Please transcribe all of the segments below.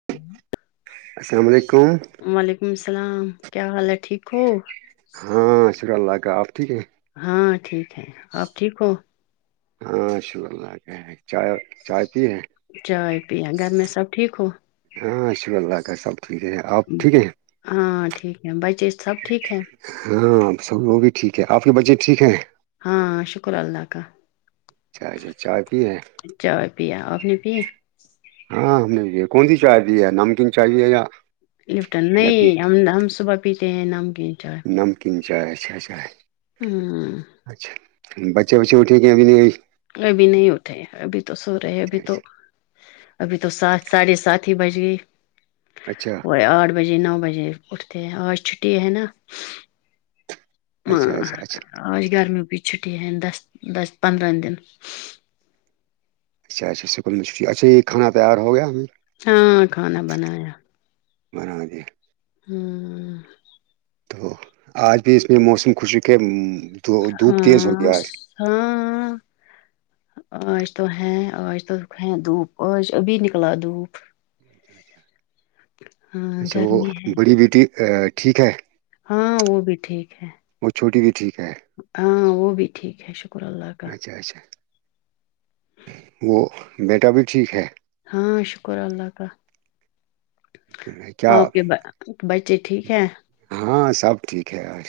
[unintelligible] السلام علیکم وعلیکم السلام کیا حال ہے ٹھیک ہو ہاں شکر اللہ کا آپ ٹھیک ہیں ہاں ٹھیک ہے آپ ٹھیک ہو ہاںشاء اللہ چائے چائے پی ہے چائے پیا گھر میں سب ٹھیک ہو ہاں اشونگلہ کا سپ ہیں ہاں ٹھیک ہے بھائی سب ٹھیک ہے ہاں سب وہ بھی ٹھیک ہے آپ کے بجے ٹھیک ہیں ہاں شکر اللہ کا اچھا اچھا چائے پی ہے [inaudible] ہاں ہمے کون سی چائے بھی ہے نمکین چائے بھی ہے یا لفٹن نہیں ہم ہم صبح پیتے ہیں نام کیٹ نمکین چائے اچھاھائے ہوں اچھا بچے اٹھے گے ہیں ابھی نہیں ابھی نہیں اٹھے ابھی تو سو رہے ابھی تو اچھا ابھی تو سات ساڑھے سات ہی بج گئی اچھا کو آٹھ بجے نو بجے اٹھتے ہیں آج چھٹی ہے نا اچھا اچھا آج گرمیوں کی چھٹی ہے دس دس پندرہ دن اچھا اچھا سکول میں چھٹی ہے اچھا یہ کھانا تیار ہو گیا ہمیں ہاں کھانا بنایا بنا دے ہاں ہوں تو آج بھی اس میں موسم خشی کے ہے دھوپ ہاں تیز ہو گیا آج ہاں ہاں آج تو ہے آج تو ہے دھوپ آج ابھی نکلا دھوپ اچھا ہاں اچھا وہ گرمی ہے بڑی بیٹی ٹھیک ہے ہاں وہ بھی ٹھیک ہے وہ چھوٹی بھی ٹھیک ہے ہاں وہ بھی ٹھیک ہے شکر اللہ کا اچھا وہ بیٹا بھی ٹھیک ہے ہاں شکر اللہ کا کیا ہاں آپ کے بچے ٹھیک ہے ہاں سب ٹھیک ہے اور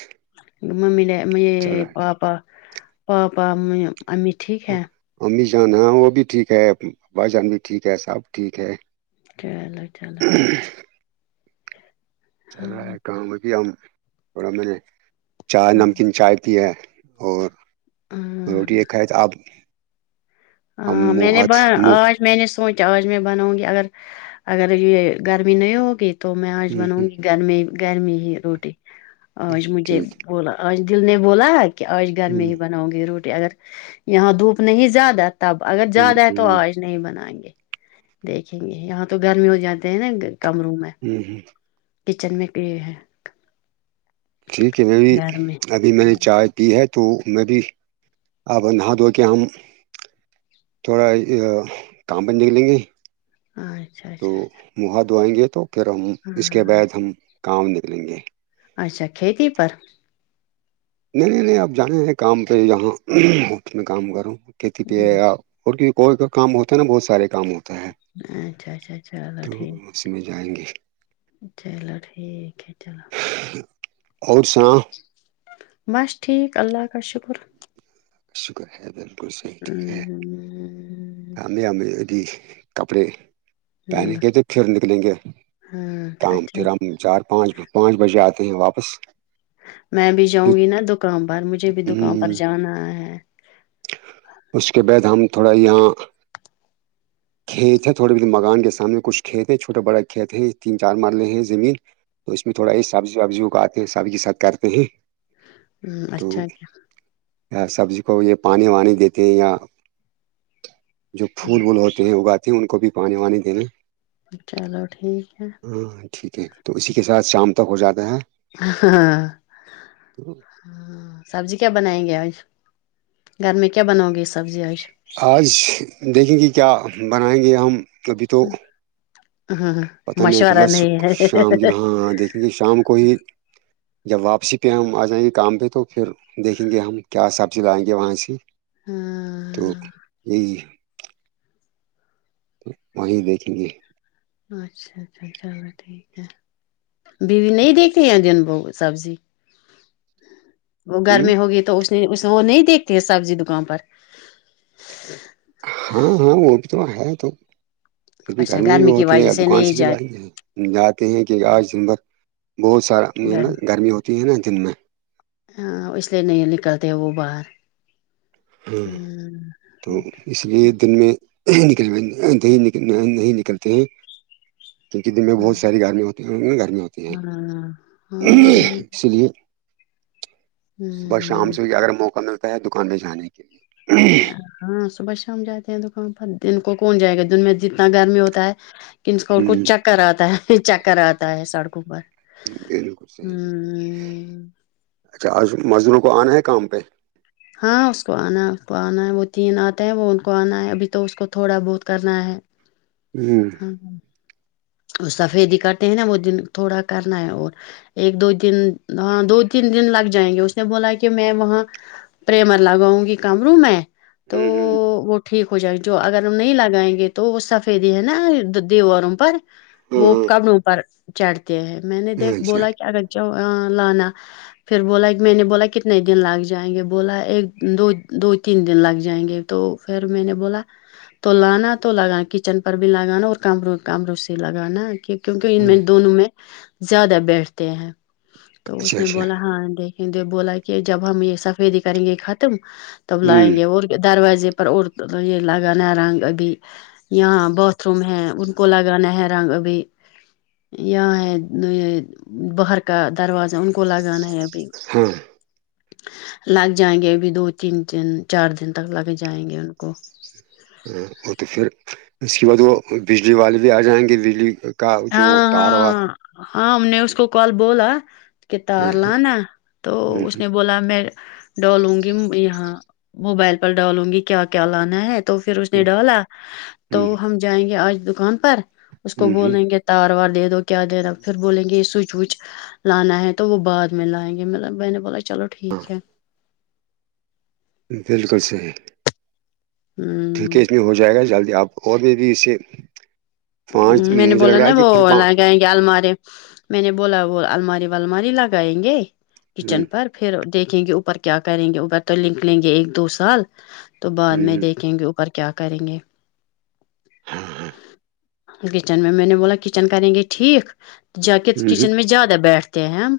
ممی لے مے پاپا پاپا امی ٹھیک ہے امی جان ہاں وہ بھی ٹھیک ہے بھائی جان بھی ٹھیک ہے سب ٹھیک ہے چلو چلو ہوں ہاں چل رہا ہے کام ابھی ہم تھوڑا میں نے چائے ہاں نمکین چائے پی ہے اور روٹی ہاں ایک کھائے تو آپ ہم ہاں، میں نے مہج بنا، مہ آج میں نے سوچا آج میں بناؤں گی اگر اگر یہ گرمی نہیں ہوگی تو میں آج ہوں، ہوں، بناؤں گی گرمی گرمی ہی روٹی ہوں، آج مجھے ٹھیک بولا آج دل نے بولا کہ آج گھر میں ہوں، ہی بنا گی روٹی اگر یہاں دھوپ نہیں زیادہ تب اگر ہوں، زیادہ ہے تو ہوں، آج نہیں بنائیں گے دیکھیں گے یہاں تو گرمی ہو جاتے ہیں نا کمروں میں ہوں کچن میں کی ہے ٹھیک ہے میں بھی ابھی میں نے چارج کی ہے تو میں بھی اب نہا دھو کے ہم تھوڑا کام پر نکلیں گے اچھا تو اچھا منہ دھوائئیں گے تو پھر ہم اس کے ہاں بعد ہم کام نکلیں گے اچھا کھیتی پر نہیں نہیں نہیں آپ جانے ہیں کام پہ جہاں میں کام کروں کھیتی پہ ہے اور کی کوئی کا کام ہوتا ہے نا بہت سارے کام ہوتا ہے اچھا اچھا چلو تو ٹھیک اس میں جائیں گے چلو ٹھیک ہے چلو اور سا بس ٹھیک اللہ کا شکر شکر ہے بالکل صحیح ٹھیک ہے ہم ہمم، ہم میں ہممیی کپڑے پہنے کے تھ پھر نکلیں گے ہاں تو اچھا ہے، پھر ہم چار پانچ پانچ بجے آتے ہیں واپس میں بھی پھر جاؤں گی نا دکان پر مجھے بھی دکان پر جانا ہے اس کے بعد ہم تھوڑا یہاں کھیت ہے تھوڑے ب مکان کے سامنے کچھ کھیت ہیں چوٹے بڑے کھیت ہیں تین چار مرلے ہیں زمین تو اس میں تھوڑا یہ سبزی وبزیوں کو آتے ہیں سب کے سات کرتے ہیں تو اچھا اچھا سبزی کو یہ پانی وانی دیتے ہیں یا جو پھول وول ہوتے ہیں اگاتے ہیں ان کو بھی پانی وانی دیننے چلو ٹھیک ہے ہاں ٹھیک ہے تو اسی کے ساتھ شام تک ہو جاتا ہے ہاں تو ہاں سبزی کیا بنائیں گے آش گھر میں کیا بنؤ گی سبزی آش آج دیکھیں گے کیا بنائیں گے ہم کبھی تو ہاں پتہ نہیں مشورہ پہلا نہیں ہے شام کی وہاں دیک کیونکہ شام کو ہی جب واپسی پہ ہم آ جائیں گے کام پہ تو پھر دیکھیں گے ہم کیا سبزی لائیں گے وہاں سے تو ہاں یہی تو وہیں دیکھیں گے اچھا اچھا چلو ٹھیک ہے بیوی نہیں دیکھھی ہیں جن وہ سبزی وہ ہ گرمی ہوگی تو اس اس وہ نہیں دیکھتے ہے سبزی دکان پر ہاں ہاں وہ بھی تو ہے تو پھر بھی گھر اچھا میں بھی گرمی کی ہوتے وجہ ہیں دکان نہیں سے بھی ل جاتی ہیں جاتے ہیں کہ آجمبھر بہت سارا م گھر نا میں، گرمی ہوتی ہے نا دن میں اس لیے نہیں نکلتے ہیں وہ باہر ہوں تو ہمم اس لیے دن میں نکل د نہیں نکلتے ہیں کیونکہ دن میں ہاں بہت ساری گرمی ہوتی ہیں گرمی ہوتی ہیں ہاں ہاں ڈر اس لیے صبح شام ہاں سے بھی اگر موقع ملتا ہے دکان میںہ جانے کے لیے ہاں صبح شام جاتے ہیں دکان پر دن کو کون جائے گا دن میں جتنا گرمی ہوتا ہے کنس کو کچ ہ چکر آتا ہے چکر آتا ہے سڑکوں پر بالکل صحیح ہمم اچھا آ مزدوروں کو آنا ہے کام پہ ہاں اس کو آنا ہے اس کو آنا ہے وہ تین آتے ہیں وہ ان کو آنا ہے ابھی تو اس کو تھوڑا بہت کرنا ہے جی ہوں ہاں سفیدی کرتے ہیں نا وہ دن تھوڑا کرنا ہے اور ایک دو دن ہاں دو تین دن لگ جائیں گے اس نے بولا کہ میں وہاں پریمر لگاؤں گی کمرو میں تو ہ وہ ٹھیک ہو جائے گا جو اگر ہم نہیں لگائیں گے تو وہ سفیدی ہے نا دی اور ا پر وہ ہ کپڑوں پر چڑھتے ہیں میں نے ہ دیکھ اچھا بولا کیا اگرہ لانا پھر بولا ایک میں نے بولا کتنے دن لگ جائیں گے بولا ایک دو دو تین دن لگ جائیں گے تو پھر میں نے بولا تو لانا تو لگانا کچن پر بھی لگانا اور کمروں کمروں سے لگا نا کہ کیونکہ ان میں دونوں میں زیادہ بیٹھتے ہیں تو اس اچھا نے اچھا بولا ہاں دیکھیںے بولا کہ جب ہم یہ سفیدی کریں گے ختم تب لائیں ہوں گے اور دروازے پر اور یہ لگاانا رنگ ابھی یہ باتھ روم ہے ان کو لگا لگان ہے رنگ ابھی یہاں ہے یہ باہر کا دروازہ ان کو لگانا ہے ابھی ہاں لگ جائیں گے ابھی دو تین دن چار دن تک لگ جائیں گے ان کو ہاں وہ تو پھر اس کے بعد وہ بجلی والے بھی آ جائیں گے بجلی کا جو ہاں تاروا ہاں ہاں ہم نے اس کو کال بولا کہ ہاں تار ہاں لانا تو اس ہوں نے بولا میں ڈالوں گی یہاں موبائل پر ڈالوں گی کیا کیا لانا ہے تو پھر اس نے ڈالا تو ہوں ہوں ہم جائیں گے آج دکان پر اس کو ہوں ہوں بولیں گے تار وار دے دو کیا دےینا پھر بولیں گے یہ سوئچ وچ لانا ہے تو وہ بعد میں لائیں گے مب ب نے بولا چلو ہاں ٹھیک ہے بالکل صحیح ہمم دکیج میں ہو جائے گا جلدی آپ اور میں بھی اسے پانچ میں نے مجھے بولا لگ رہا نا ہے کہ وہ پھر ل پانچ گائےیں گے آمارے میں نے بولا وہ الماری والماری لگائیں گے کچن ہوں پر پھر دیکھیں گے اوپر کیا کریں گے اوپر تو لک لیں گے ایک دو سال تو بعد میں ہوں دیکھیں گے اوپر کیا کریں گے ہاں ہاں کچن میں میں نے بولا کچن کریں گے ٹھیک جا کے ہوں کچن میں زیادہ بیٹھتے ہیں ہم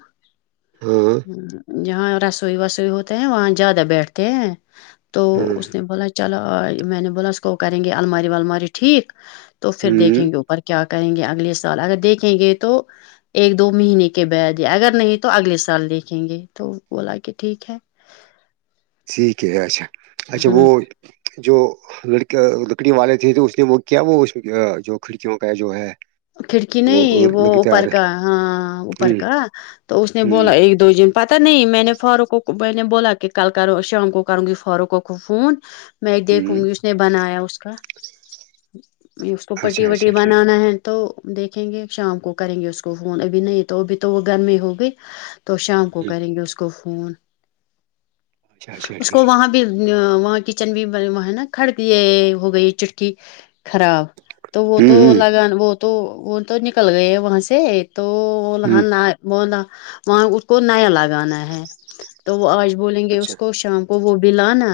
ہاں جہاں رسوئی وسوئی ہوتے ہیں وہاں زیادہ بیٹھتے ہیں تو ہاں اس نے بولا چلو میں نے بولس کو کریں گے الماری والماری ٹھیک تو پھر دیکھ ہوں ور کیا کریں گے اگلے سوال اگر دیکھیں گے تو ایک دو مہینے کے بید ہے اگر نہیں تو اگلے سال دیکھیں گے تو بولا کہ ٹھیک ہے ٹھیک ہے اچھا اچھا وہ ہوں جو لکی لکڑی والے تھے تو اس نے وہ کیا وہ جو کھڑکیوں کا جو ہے کھڑکی نہیں وہ اوپر کا ہاں اوپر ہوں کا تو اس نے ہوں بولا ایک دو جن پتہ نہیں میں نے فاروق کو کو میں نے بولا کہ کل کروں شام کو کروں گی فاروق و کو فون میں ایک دیکھوں ہوں گی اس نے بنایا اس کا اس کو اچھا پٹی وٹی اچھا ٹھیک بنانا ہے تو دیکھیں گے شام کو کریں گے اس کو فون ابھی نہیں تو ابھی تو وہ گرمی ہوگئی تو شام کو کریں گے اس کو فون اچھا اچھا اس ٹھیک کو ہے وہاں بھی وہاں کچن بھی وہ ہے نا کھڑ یہ ہو گئی چٹکی خراب تو وہ تو ہوں ہوں لگان وہ تو وہ تو نکل گئے وہاں سے تو ہوں لاں نہ بولا وہاں اس کو نیا لگانا ہے تو وہ آج بولیں گے اس اچھا کو شام وہ وہ بلاانا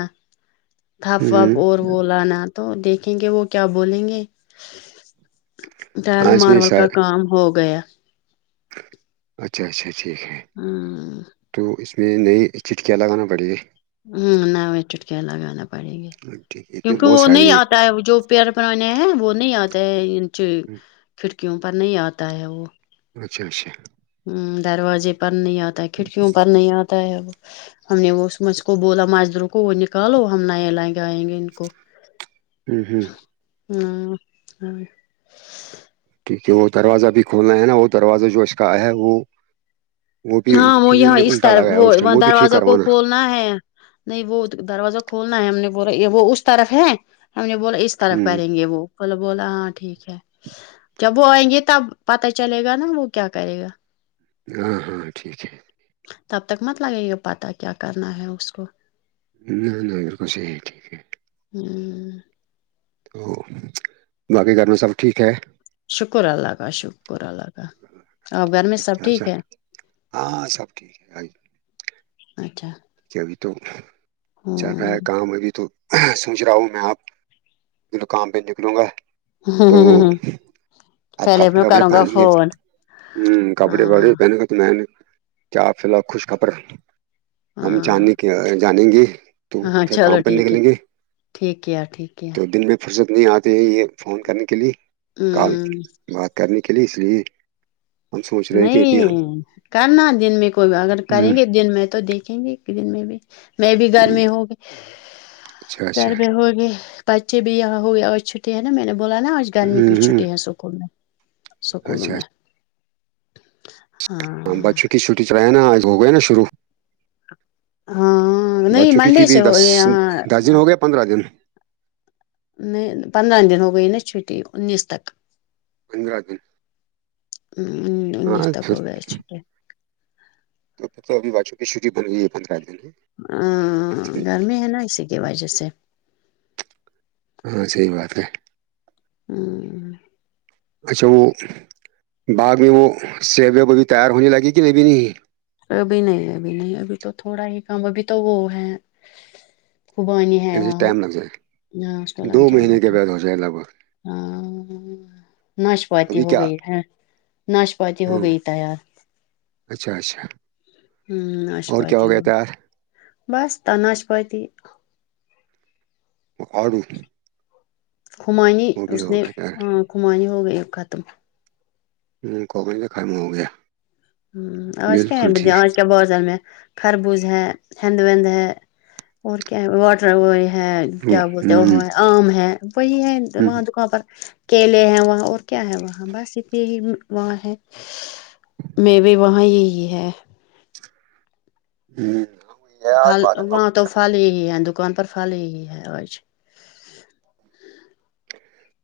تھپ ہوں واپ ہوں اور وہ لانا تو دیکھیں گے وہ کیا بولیں گے فیل ہاں اس میں مارول کا سار کام ہو گیا اچھا اچھا ٹھیک ہے ہاں تو اس میں نئی چٹکیاں لگانا پڑیں گی ہنویں چٹکیا لگانا پڑیں گے ٹھیک ہے اس میں کیونکہ بہت وہ نہیں ساری آتا ہے جو پیار بنانے ہیں وہ نہیں آتے ہے کھڑکیوں پر نہیں آتا ہے وہ اچھا اچھے دروازے پر نہیں آتا ہے کھڑکیوں پر نہیں آتا ہے اب ہم نے وہ سمجھ کو بولا مزدر کو وہ نکالو ہم نئے لائن گ آئیں گے ان کو ہوں ہوں ہاں ٹھیک ہے وہ دروازہ بھی کھولنا ہے نا وہ دروازہ جو اس کا ہے وہ وہ بھی ہاں وہ الٹا لگایا اس ٹائم وہ بھی ٹھیک کروانا نا ہے نہیں وہ دروازہ کھولنا ہے ہم نے بولا وہ اس طرف ہے ہم نے بولا اس طرف ہوں کریں گے وہ بول بول ہاں ٹھیک ہے جب وہ آئیں گے تب پتا چلے گا نا وہ کیا کرے گا ہاں ہاں ٹھیک ہے تب تک مت لگے یہ پتا کیا کرنا ہے اس کو نہ نہ ایر کس ہے ٹھیک ہے ہوں تو باقی گھر میں سب ٹھیک ہے شکر اللہ کا شکر اللہ کا اور گھر میں ٹھیک ہے سب کیا چل ٹھیک ہے ہاں سب ٹیک ہے آئی اچھا چچب تو چل ہاں ہے کام ابھی تو سوچ رہا ہوں میں آپ کام پہ نکلوں گا ہاں تو ہاں ہاں ہاں آپ کپڑے وپڑے پہنیں گے ہ کپڑے ہاں وپڑے پہن میں کیاپ فی الحال خوش خبر ہم ہاں جاننے کے جانیں گے تو ہاں کیا چلو کام پر ٹھیک ہے نکلیں گے ٹھیک کیا ٹھیک کیا تو دن میں فرصت نہیں آتے ہیں یہ فون کرنے کے لیے کال ہمم بات کرنے کے لیے اس لیے ہم سوچ رہے کہ ابھی ہم نہیں کرنا دن میں کوئی اگر کریں گے ہ دن میں تو دیکھیں گے ایک دن میں بھی میں بھی گرمی ہوگی اچھا اچھا گھر میں ہوگئے بچے بھی یہ ہوئی آج چھٹی ہے نا میں نے بولا نا آج گرمی ہ کی ہ چھٹی ہے اسکول میں سکوں اچھا میں اچھا ہاں بس چھٹی چھٹی چ رہ ہے نا آج ہو گیا نا شرو ہاں بہت نہیں چوکی چ منڈے بھی سے ہو دس یہاں دس دن ہو گیا پندرہ دن نہیں پندرہ دن ہو گئی نا چھٹی انیس تک پندرہ دن ہاں انیس پھر ہو رہ ای کہ تو پھر تو ابھی واچوں کی چھٹی بن ہوئی ہے پندرہ دن ہے گرمی ہے نا اسی کی وجہ سے ہاں صحیح بات ہے ہوں اچھا وہ باغ میں وہ سیبوں کو ابھی تیار ہونے لگے کہ ابھی نہیں ابھی نہیں ابھی نہیں ابھی تو تھوڑا ہی کام ابھی تو وہ ہے خوب آ نہیں ہے سے وہاںاں ٹائم لگ جائے نہ تو لگ دو جائے مہینے گاٹ کے بعد ہو جائے لگ بھگ ہاں ناشپاتی ابھی ہو کیا گئی ہے ناش جی ہو ہاں گئی تیار اچھا اچھا ہوں اور ناشپات کیا ہو گیا تیار بس ت ناشپات وہ آڈو خمانی اس نے گیا ہ تیار خھمانی ہو گئی ختم ہوں کوگ سے خرم ہو گیا آج کیا ہے بالکل بیا ٹھیک آج کیا بازال میں خربوز ہے ہند وند ہے اور کیا ہے وہ ہے کیا بولتے وہ آم ہے وہی ہے وہاں دکاں پر کیلے ہیں وہاں اور کیا ہے وہاں بس اتنے ہی وہاں ہے میوی وہاں یہی ہے ہوں پھل وہاں تو پھل ہی ہی ہے دکان پر پھل ہی ہے آج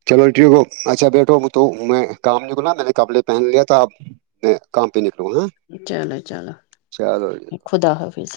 چلو ٹھیک ہو اچھا بیٹو تو میں کام نہیں کرنا میں نے کپڑے پہن لیا تھا اب میں کام پہ نکلوں گا چلو چلو خدا حافظ